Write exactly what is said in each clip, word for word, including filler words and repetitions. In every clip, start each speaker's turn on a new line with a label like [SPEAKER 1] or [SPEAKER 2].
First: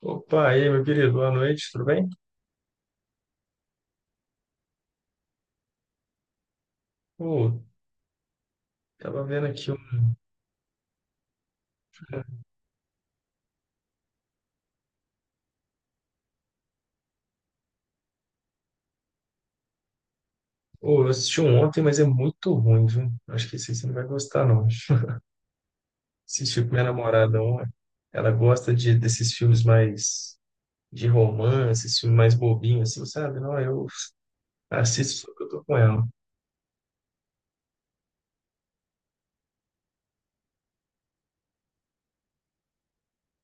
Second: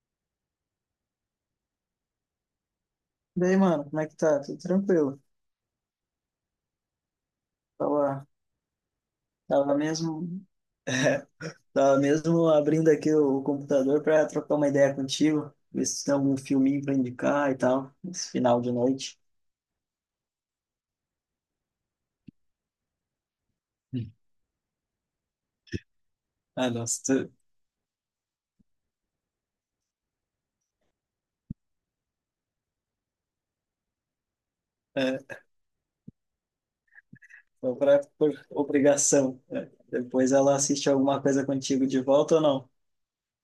[SPEAKER 1] Opa, e aí, meu querido, boa noite, tudo bem?
[SPEAKER 2] Daí, mano, como é que tá? Tudo tranquilo.
[SPEAKER 1] Ô,
[SPEAKER 2] Tava,
[SPEAKER 1] tava vendo aqui
[SPEAKER 2] tava
[SPEAKER 1] um.
[SPEAKER 2] mesmo, é, tava mesmo abrindo aqui o computador pra trocar uma ideia contigo, ver se tem algum filminho pra indicar e tal, esse final de noite.
[SPEAKER 1] Ô, eu assisti um ontem, mas é muito ruim, viu? Acho que esse aí você não vai
[SPEAKER 2] Hum.
[SPEAKER 1] gostar, não. Assisti com
[SPEAKER 2] Ah,
[SPEAKER 1] minha
[SPEAKER 2] nossa, tu,
[SPEAKER 1] namorada ontem. Ela gosta de, desses filmes mais de romance, esses filmes mais bobinhos, assim, sabe? Não, eu assisto só
[SPEAKER 2] é,
[SPEAKER 1] que eu tô com ela.
[SPEAKER 2] só pra, por obrigação. É. Depois ela assiste alguma coisa contigo de volta ou não?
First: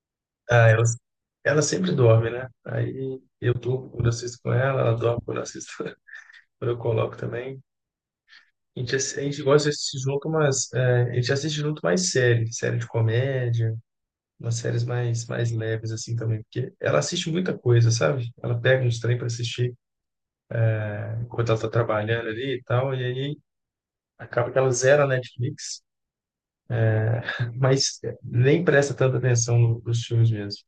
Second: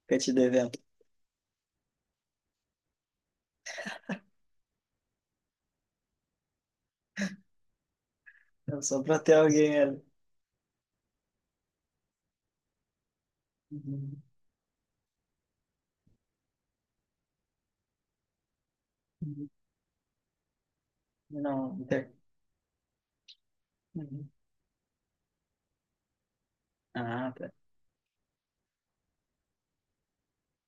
[SPEAKER 2] Fica te
[SPEAKER 1] Ah,
[SPEAKER 2] devendo.
[SPEAKER 1] ela, ela sempre dorme, né? Aí eu durmo quando eu assisto com ela, ela dorme quando eu assisto, quando eu coloco também. A
[SPEAKER 2] É
[SPEAKER 1] gente,
[SPEAKER 2] só
[SPEAKER 1] ass-
[SPEAKER 2] pra
[SPEAKER 1] a
[SPEAKER 2] ter
[SPEAKER 1] gente gosta de
[SPEAKER 2] alguém
[SPEAKER 1] assistir
[SPEAKER 2] ali.
[SPEAKER 1] junto umas. É, a gente assiste junto mais série, série de comédia,
[SPEAKER 2] Uhum,
[SPEAKER 1] umas séries mais, mais leves, assim também, porque ela assiste muita coisa, sabe? Ela pega uns trem para
[SPEAKER 2] uhum.
[SPEAKER 1] assistir enquanto ela tá
[SPEAKER 2] Não, inter...
[SPEAKER 1] trabalhando ali e tal, e aí
[SPEAKER 2] uhum.
[SPEAKER 1] acaba que ela zera a Netflix,
[SPEAKER 2] Ah, tá.
[SPEAKER 1] mas nem presta tanta atenção no- nos filmes mesmo.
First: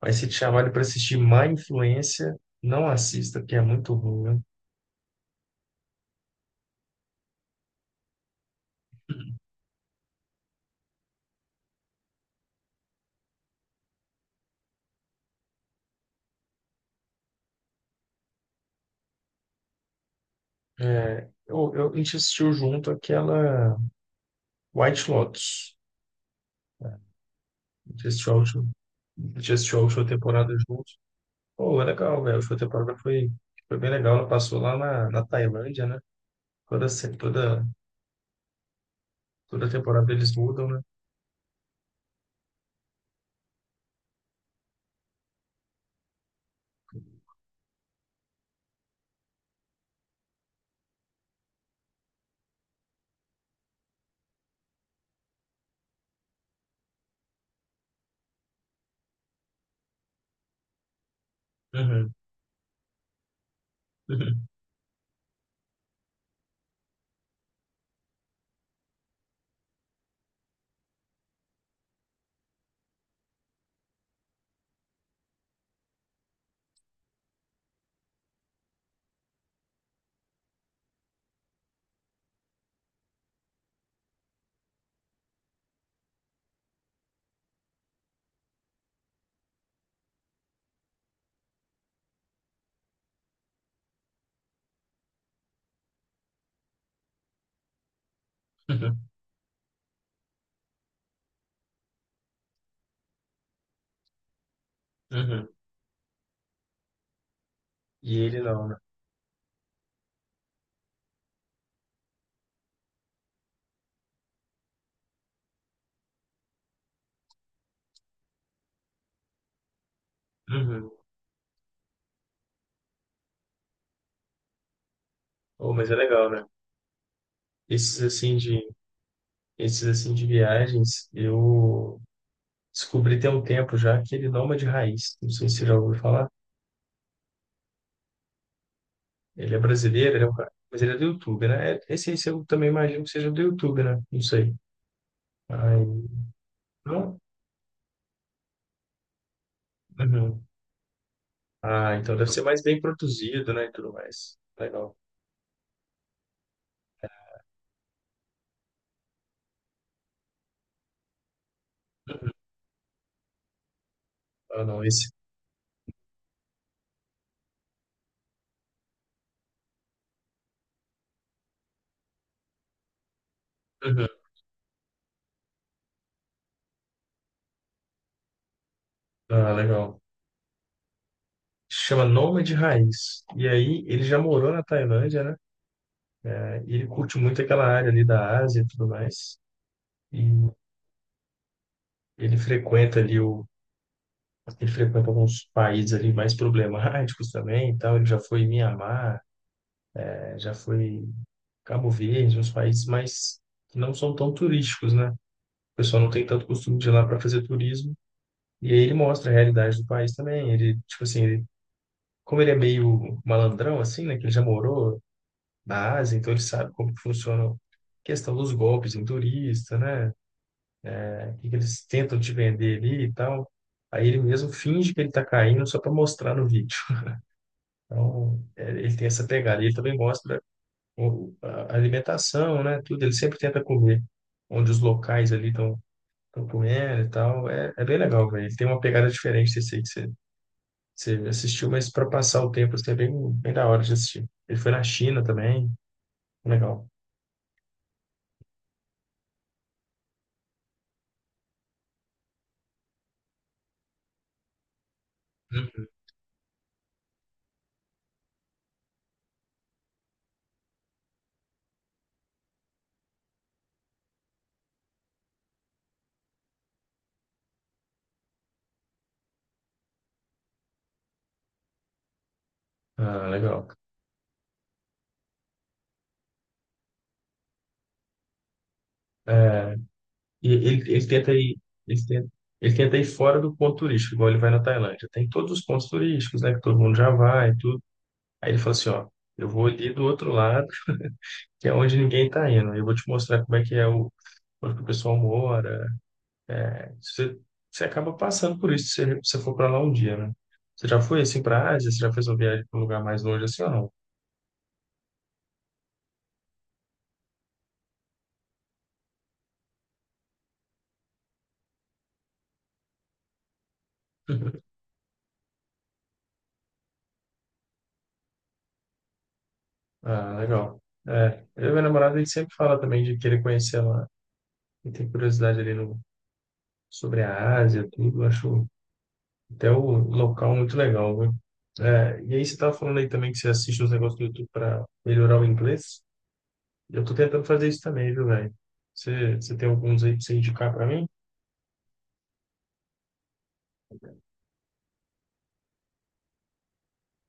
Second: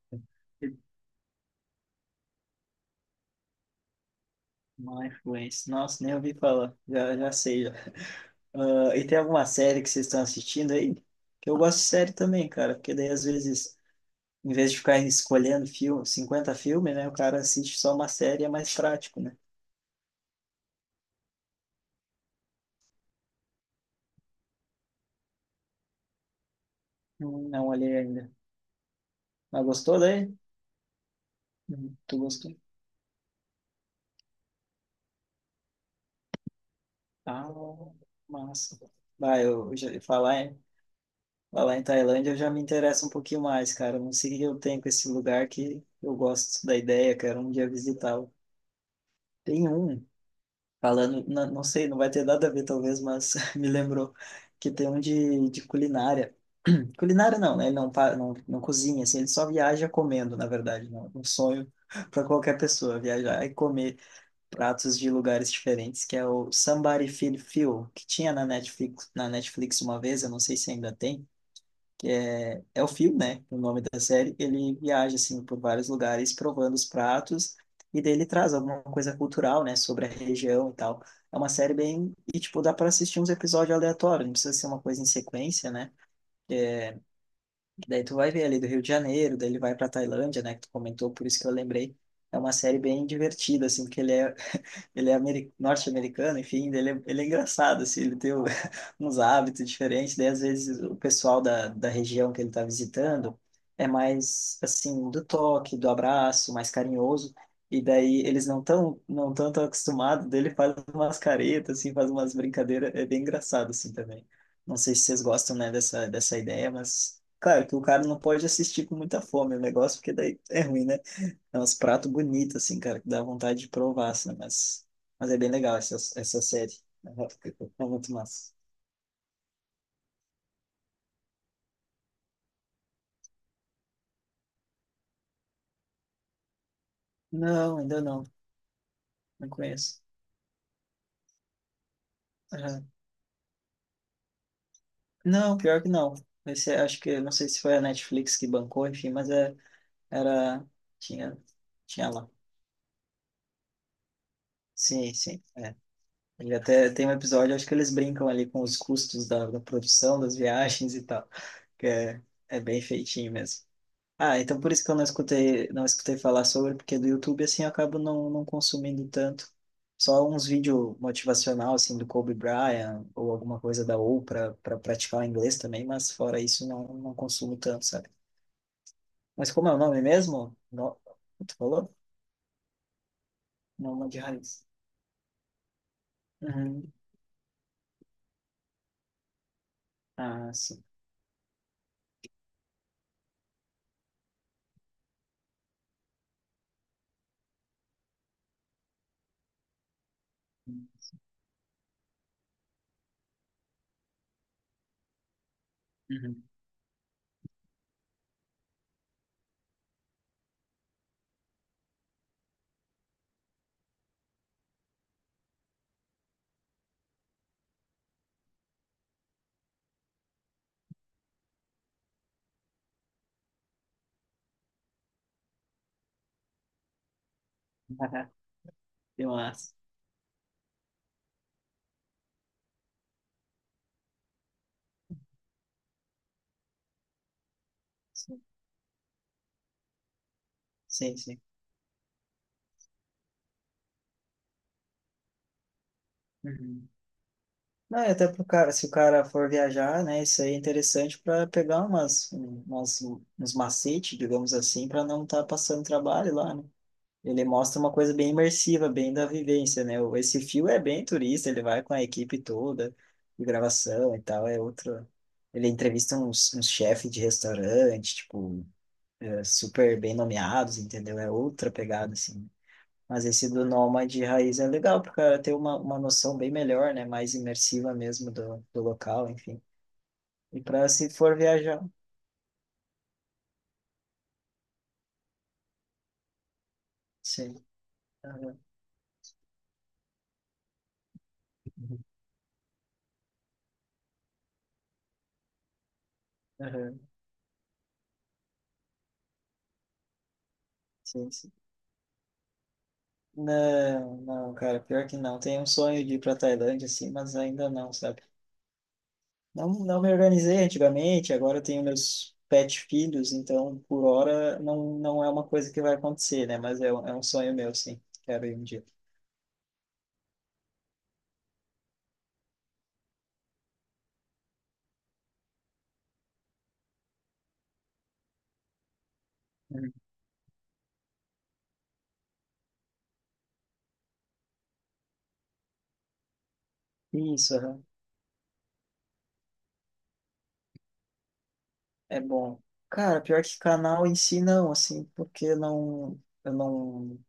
[SPEAKER 1] Mas se te chamarem para assistir Má Influência, não assista, porque é muito ruim, né?
[SPEAKER 2] Má influência. Nossa, nem ouvi falar. Já, já sei, já. Ah, e tem alguma série que vocês estão assistindo aí? Que eu gosto de série também, cara, porque daí às vezes, em vez de ficar escolhendo filme, cinquenta filmes, né, o cara assiste só uma série, é mais prático, né?
[SPEAKER 1] É, eu, eu, a gente assistiu junto aquela White Lotus.
[SPEAKER 2] Não, não
[SPEAKER 1] A
[SPEAKER 2] olhei
[SPEAKER 1] gente
[SPEAKER 2] ainda.
[SPEAKER 1] assistiu a última, a gente
[SPEAKER 2] Mas
[SPEAKER 1] assistiu a
[SPEAKER 2] gostou
[SPEAKER 1] última
[SPEAKER 2] daí?
[SPEAKER 1] temporada juntos. Pô, é
[SPEAKER 2] Hum, Tu
[SPEAKER 1] legal, velho. A
[SPEAKER 2] gostou?
[SPEAKER 1] última temporada foi, Foi bem legal. Ela passou lá na, na Tailândia, né? Toda, se-
[SPEAKER 2] Ah,
[SPEAKER 1] toda,
[SPEAKER 2] massa. Vai,
[SPEAKER 1] Toda
[SPEAKER 2] eu já
[SPEAKER 1] temporada eles
[SPEAKER 2] falar em,
[SPEAKER 1] mudam, né?
[SPEAKER 2] falar em Tailândia, eu já me interesso um pouquinho mais, cara. Não sei o que eu tenho com esse lugar que eu gosto da ideia, quero um dia visitá-lo. Tem um Falando, não, não sei, não vai ter nada a ver talvez, mas me lembrou que tem um de, de culinária. Culinária não, né? Ele não, pa- não, não cozinha, assim, ele só viaja comendo, na verdade, né? Um sonho
[SPEAKER 1] Uhum,
[SPEAKER 2] para qualquer pessoa, viajar e comer
[SPEAKER 1] uhum,
[SPEAKER 2] pratos de lugares diferentes, que é o Somebody Feed Phil, que tinha na Netflix, na Netflix uma vez, eu não sei se ainda tem, é o Phil, né? O nome da série. Ele viaja, assim, por vários lugares provando os pratos e daí ele traz alguma coisa cultural, né? Sobre a região e tal. É uma série bem... E, tipo, dá para assistir uns episódios aleatórios. Não precisa ser uma coisa em sequência, né? Daí tu vai ver ali do Rio de Janeiro, daí ele vai para Tailândia, né? Que tu comentou, por isso que eu lembrei. É uma série bem divertida, assim, porque ele é, ele é ameri- norte-americano, enfim, ele é, ele é engraçado, assim, ele tem o-
[SPEAKER 1] uhum,
[SPEAKER 2] uns hábitos diferentes, daí às vezes o pessoal da, da região que ele está visitando é mais, assim, do
[SPEAKER 1] uhum.
[SPEAKER 2] toque, do abraço, mais carinhoso, e
[SPEAKER 1] E
[SPEAKER 2] daí
[SPEAKER 1] ele
[SPEAKER 2] eles não
[SPEAKER 1] não, né?
[SPEAKER 2] tão, não tão, tão acostumados, daí ele faz umas caretas, assim, faz umas brincadeiras, é bem engraçado, assim, também. Não sei se vocês gostam, né, dessa, dessa ideia, mas... Claro que o cara não pode assistir com muita fome o negócio, porque daí é ruim,
[SPEAKER 1] Uhum.
[SPEAKER 2] né? É uns pratos bonitos, assim, cara, que dá vontade de provar, assim, mas, mas é bem
[SPEAKER 1] Oh,
[SPEAKER 2] legal
[SPEAKER 1] mas
[SPEAKER 2] essa,
[SPEAKER 1] é legal,
[SPEAKER 2] essa
[SPEAKER 1] né?
[SPEAKER 2] série. Aham, é
[SPEAKER 1] Esses
[SPEAKER 2] muito
[SPEAKER 1] assim
[SPEAKER 2] massa.
[SPEAKER 1] de, Esses assim de viagens, eu descobri tem um tempo já que ele não é de raiz. Não sei se você já ouviu falar.
[SPEAKER 2] Não, ainda não. Não
[SPEAKER 1] Ele é
[SPEAKER 2] conheço.
[SPEAKER 1] brasileiro, ele é um cara, mas ele é do YouTube, né? É- Esse aí eu também
[SPEAKER 2] Aham.
[SPEAKER 1] imagino que seja do YouTube, né? Não sei.
[SPEAKER 2] Não,
[SPEAKER 1] Aí
[SPEAKER 2] pior que não. Esse, é- acho
[SPEAKER 1] Não?
[SPEAKER 2] que, não sei se foi a Netflix que bancou, enfim, mas é,
[SPEAKER 1] Uhum.
[SPEAKER 2] era, tinha,
[SPEAKER 1] Ah,
[SPEAKER 2] tinha
[SPEAKER 1] então
[SPEAKER 2] lá.
[SPEAKER 1] deve ser mais bem produzido, né, e tudo mais. Legal.
[SPEAKER 2] Sim, sim, é. Ele até tem um episódio, acho que eles brincam ali com os custos da, da produção, das viagens e tal, que é,
[SPEAKER 1] Uhum.
[SPEAKER 2] é bem feitinho mesmo. Ah, então
[SPEAKER 1] Ah,
[SPEAKER 2] por
[SPEAKER 1] não,
[SPEAKER 2] isso que eu não
[SPEAKER 1] esse.
[SPEAKER 2] escutei, não escutei falar sobre, porque do YouTube assim eu acabo não, não consumindo tanto. Só uns vídeos motivacional assim do Kobe Bryant ou alguma coisa da
[SPEAKER 1] Uhum.
[SPEAKER 2] Oprah para praticar o inglês também, mas fora isso não, não consumo tanto, sabe? Mas
[SPEAKER 1] Ah,
[SPEAKER 2] como é o
[SPEAKER 1] legal.
[SPEAKER 2] nome mesmo? No... Tu falou?
[SPEAKER 1] Chama Nômade Raiz. E aí, ele
[SPEAKER 2] Noma de
[SPEAKER 1] já morou na
[SPEAKER 2] raiz.
[SPEAKER 1] Tailândia, né? E ele
[SPEAKER 2] Uhum.
[SPEAKER 1] curte muito aquela área ali da Ásia e tudo mais. E
[SPEAKER 2] Ah, sim.
[SPEAKER 1] ele frequenta ali o. Ele frequenta alguns países ali mais problemáticos também e tal. Ele já foi em Mianmar, eh, já foi em Cabo Verde, uns países mais que não são tão turísticos, né? O pessoal não tem
[SPEAKER 2] Uhum.
[SPEAKER 1] tanto costume de ir lá para fazer turismo. E aí ele mostra a realidade do país também. Ele, tipo assim, ele, como ele é meio malandrão, assim, né? Que ele já morou na Ásia, então ele sabe como que funciona a questão dos golpes em turista, né? O que que eles tentam te vender ali e tal. Aí ele mesmo finge que ele tá caindo só para mostrar no vídeo. Então, é, ele tem essa
[SPEAKER 2] Deu uma-
[SPEAKER 1] pegada. E ele também mostra o- a alimentação, né? Tudo. Ele sempre tenta comer onde os locais ali estão comendo e tal. É, é bem legal,
[SPEAKER 2] Sim,
[SPEAKER 1] velho. Ele tem uma pegada diferente desse aí. Você
[SPEAKER 2] sim, sim.
[SPEAKER 1] assistiu, mas para passar o tempo, assim, é bem, bem da hora de assistir. Ele foi na China também, legal.
[SPEAKER 2] Uhum. Não, e até pro cara, se o cara for viajar, né, isso aí é interessante para pegar umas, umas, uns macetes, digamos assim, para não estar passando
[SPEAKER 1] Uhum.
[SPEAKER 2] trabalho lá, né? Ele mostra uma coisa bem imersiva, bem da vivência, né? O- Esse fio é bem turista, ele vai com a equipe toda de gravação e tal, é outro. Ele entrevista uns, uns chefes de restaurante, tipo, é, super bem nomeados, entendeu? É outra pegada, assim. Mas
[SPEAKER 1] Ah,
[SPEAKER 2] esse do
[SPEAKER 1] legal.
[SPEAKER 2] Nômade Raiz é legal, porque ela tem uma, uma noção bem melhor, né? Mais imersiva mesmo do, do local, enfim.
[SPEAKER 1] É, e
[SPEAKER 2] E para
[SPEAKER 1] ele, ele
[SPEAKER 2] se
[SPEAKER 1] tenta
[SPEAKER 2] for
[SPEAKER 1] ir,
[SPEAKER 2] viajar,
[SPEAKER 1] ele tenta, ele tenta ir fora do ponto turístico, igual ele vai na Tailândia. Tem todos os pontos turísticos, né, que todo mundo já vai e
[SPEAKER 2] sim.
[SPEAKER 1] tudo. Aí ele
[SPEAKER 2] Aham,
[SPEAKER 1] fala assim, ó, eu vou ali do outro lado, que é onde ninguém tá indo. Eu vou te mostrar como é que é o, onde que o pessoal mora. É,
[SPEAKER 2] aham,
[SPEAKER 1] você, você acaba passando por isso se você você for para lá um dia, né? Você já foi
[SPEAKER 2] sim,
[SPEAKER 1] assim
[SPEAKER 2] sim.
[SPEAKER 1] para a Ásia? Você já fez uma viagem para um lugar mais longe assim ou não?
[SPEAKER 2] Não, não, cara, pior que não. Tenho um sonho de ir para Tailândia, assim, mas ainda não, sabe? Não, não me organizei antigamente, agora eu tenho meus pet filhos, então por hora não, não é uma coisa que vai acontecer, né? Mas é, um- é um sonho meu, sim. Quero ir um dia.
[SPEAKER 1] Ah, legal. É, eu e minha namorada, a gente sempre fala também de querer conhecer lá. E tem curiosidade ali no, sobre a Ásia, tudo. Acho até o
[SPEAKER 2] Uhum.
[SPEAKER 1] local muito legal, viu? É, e aí você estava falando aí também que você assiste uns negócios do YouTube para melhorar o inglês. Eu tô tentando
[SPEAKER 2] Isso.
[SPEAKER 1] fazer isso também, viu, velho? Você, você tem alguns aí pra você indicar para mim?
[SPEAKER 2] É bom. Cara, pior que canal em si não, assim, porque não, eu não,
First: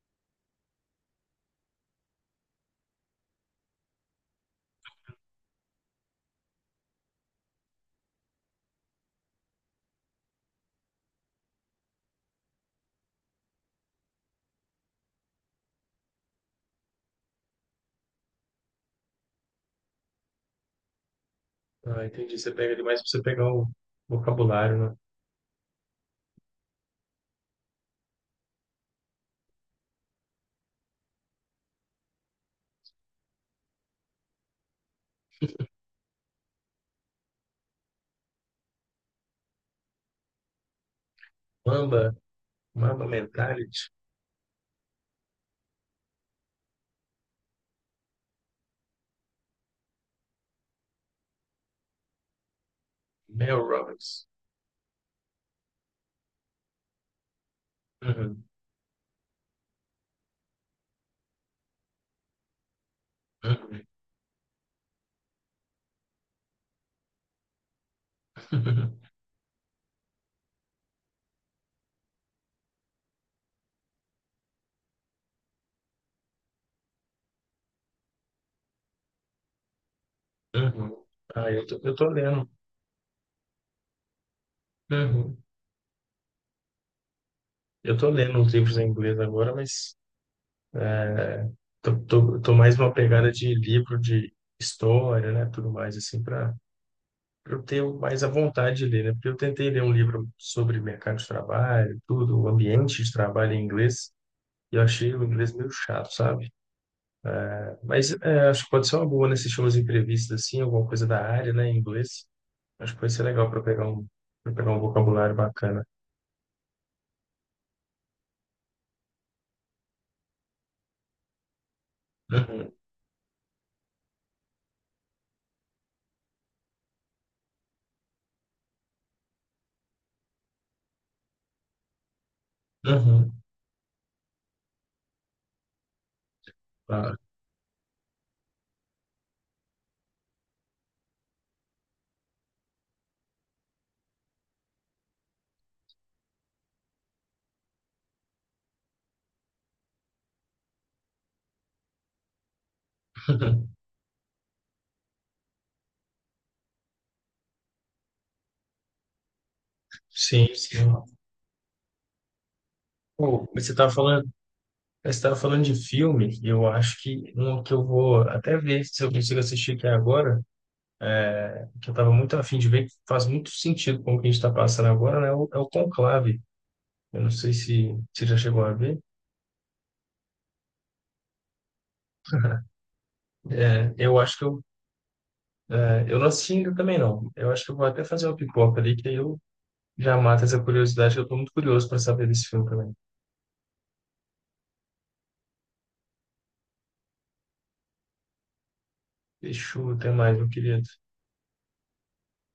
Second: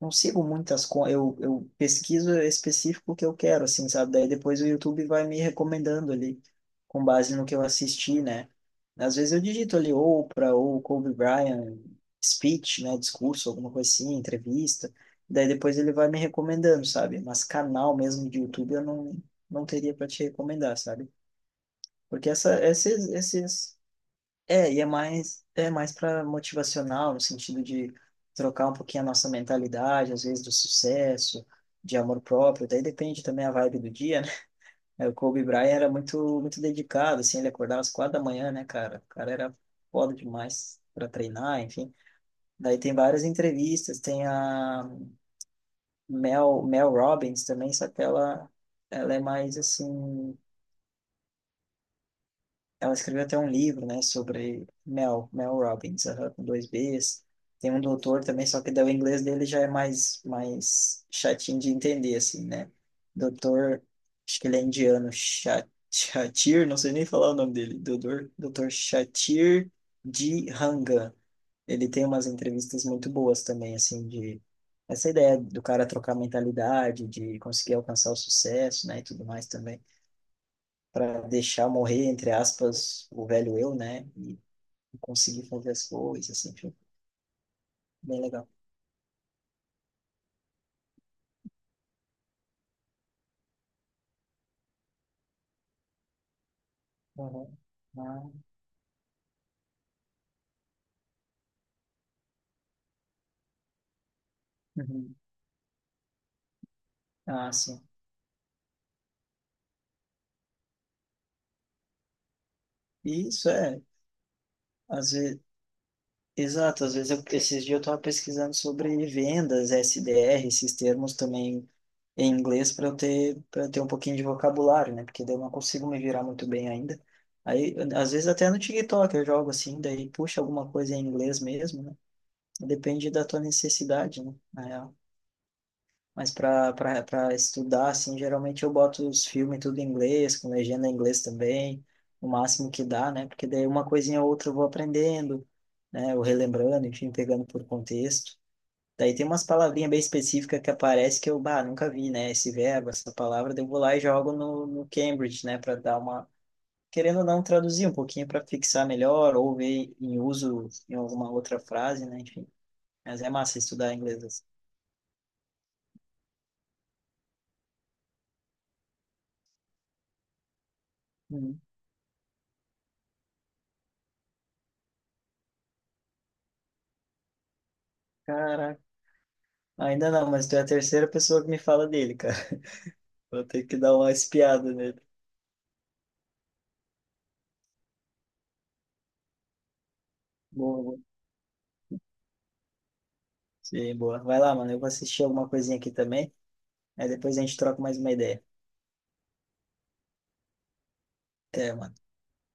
[SPEAKER 2] não sigo muitas coisas. Eu, eu pesquiso específico o que eu quero, assim, sabe? Daí depois o YouTube vai me recomendando ali, com base no que eu assisti, né? Às vezes eu digito ali Oprah ou Kobe Bryant, speech, né? Discurso, alguma coisa assim, entrevista. Daí depois ele vai me recomendando, sabe? Mas canal mesmo de YouTube eu não, não teria para te recomendar, sabe?
[SPEAKER 1] Ah,
[SPEAKER 2] Porque
[SPEAKER 1] entendi. Você
[SPEAKER 2] essa,
[SPEAKER 1] pega demais pra
[SPEAKER 2] esses,
[SPEAKER 1] você pegar o
[SPEAKER 2] esses é, e é
[SPEAKER 1] vocabulário, né?
[SPEAKER 2] mais, é mais para motivacional, no sentido de trocar um pouquinho a nossa mentalidade, às vezes do sucesso, de amor próprio, daí depende também a vibe do dia, né? É, O Kobe Bryant era muito, muito dedicado, assim, ele acordava às quatro da manhã, né, cara? O cara era foda demais para treinar, enfim.
[SPEAKER 1] Mamba,
[SPEAKER 2] Daí tem
[SPEAKER 1] Mamba
[SPEAKER 2] várias
[SPEAKER 1] Mentality,
[SPEAKER 2] entrevistas, tem a Mel, Mel Robbins também, só que ela, ela é mais, assim, ela escreveu até um
[SPEAKER 1] Mel
[SPEAKER 2] livro, né,
[SPEAKER 1] Robbins.
[SPEAKER 2] sobre Mel, Mel Robbins, aham, com dois Bs. Tem um doutor
[SPEAKER 1] Uhum,
[SPEAKER 2] também, só que daí o inglês dele já é mais, mais chatinho de entender, assim, né? Doutor,
[SPEAKER 1] uhum,
[SPEAKER 2] acho que ele é indiano, Cha- Shatir, não sei nem falar o nome dele, doutor, doutor Shatir de Ranga. Ele tem umas entrevistas muito boas também, assim, de essa ideia do cara trocar mentalidade, de conseguir alcançar o sucesso, né, e tudo mais também
[SPEAKER 1] uhum.
[SPEAKER 2] para
[SPEAKER 1] Ah, eu
[SPEAKER 2] deixar
[SPEAKER 1] tô, eu tô
[SPEAKER 2] morrer, entre
[SPEAKER 1] lendo.
[SPEAKER 2] aspas, o velho eu, né? E
[SPEAKER 1] Uhum.
[SPEAKER 2] conseguir fazer as coisas, assim, foi
[SPEAKER 1] Eu tô
[SPEAKER 2] bem
[SPEAKER 1] lendo
[SPEAKER 2] legal.
[SPEAKER 1] uns livros em inglês agora, mas tô, tô, tô mais uma pegada de livro de história, né, tudo mais assim para
[SPEAKER 2] Uhum.
[SPEAKER 1] eu ter
[SPEAKER 2] Ah,
[SPEAKER 1] mais a vontade de ler, né? Porque eu tentei ler um livro sobre mercado de trabalho, tudo, o ambiente de trabalho em inglês, e eu achei
[SPEAKER 2] uhum.
[SPEAKER 1] o inglês meio chato, sabe?
[SPEAKER 2] Ah, sim.
[SPEAKER 1] Mas é, acho que pode ser uma boa, né, assistir umas entrevistas assim, alguma coisa da área, né, em inglês. Acho que pode ser
[SPEAKER 2] E Isso
[SPEAKER 1] legal para
[SPEAKER 2] é,
[SPEAKER 1] pegar um para pegar um
[SPEAKER 2] às
[SPEAKER 1] vocabulário
[SPEAKER 2] vezes,
[SPEAKER 1] bacana.
[SPEAKER 2] Exato, às vezes eu, esses dias eu estava pesquisando sobre vendas, S D R, esses termos também em
[SPEAKER 1] Uhum.
[SPEAKER 2] inglês para eu ter, para ter um pouquinho de vocabulário, né? Porque daí eu não consigo me virar muito bem ainda. Aí, às vezes até no TikTok eu jogo assim, daí puxa alguma coisa em inglês mesmo, né? Depende da tua
[SPEAKER 1] Uhum.
[SPEAKER 2] necessidade, né? Mas para
[SPEAKER 1] Claro.
[SPEAKER 2] para estudar, assim, geralmente eu boto os filmes tudo em inglês, com legenda em inglês também, o máximo que dá, né? Porque daí uma coisinha ou outra eu vou aprendendo, né? Ou relembrando, enfim, pegando por contexto. Daí tem umas palavrinhas bem específicas que aparecem que eu, bah, nunca vi, né? Esse verbo, essa palavra, daí eu vou lá e jogo no, no Cambridge, né? Para dar uma. Querendo ou não, traduzir um pouquinho para fixar melhor, ou ver em
[SPEAKER 1] Sim,
[SPEAKER 2] uso
[SPEAKER 1] sim.
[SPEAKER 2] em alguma outra frase, né? Enfim. Mas é
[SPEAKER 1] Pô,
[SPEAKER 2] massa
[SPEAKER 1] mas você estava
[SPEAKER 2] estudar inglês
[SPEAKER 1] falando
[SPEAKER 2] assim.
[SPEAKER 1] você estava falando de filme, e eu acho que um que eu vou até ver se eu consigo assistir aqui agora,
[SPEAKER 2] Hum.
[SPEAKER 1] que eu estava muito afim de ver, que faz muito sentido com o que a gente está passando agora, né? É o, é o Conclave. Eu não sei se você já chegou a
[SPEAKER 2] Caraca.
[SPEAKER 1] ver.
[SPEAKER 2] Ainda não, mas tu é a terceira pessoa que me fala dele, cara. Vou ter que
[SPEAKER 1] É,
[SPEAKER 2] dar uma
[SPEAKER 1] eu acho que eu,
[SPEAKER 2] espiada nele.
[SPEAKER 1] é, eu não assisti ainda também não. Eu acho que eu vou até fazer uma pipoca ali, que aí eu já mato essa
[SPEAKER 2] Boa, boa.
[SPEAKER 1] curiosidade, que eu estou muito curioso para saber desse filme também.
[SPEAKER 2] Sim, boa. Vai lá, mano. Eu vou assistir alguma coisinha aqui também. Aí depois a gente troca mais uma ideia.
[SPEAKER 1] Deixa eu ter mais, meu querido.
[SPEAKER 2] Até, mano.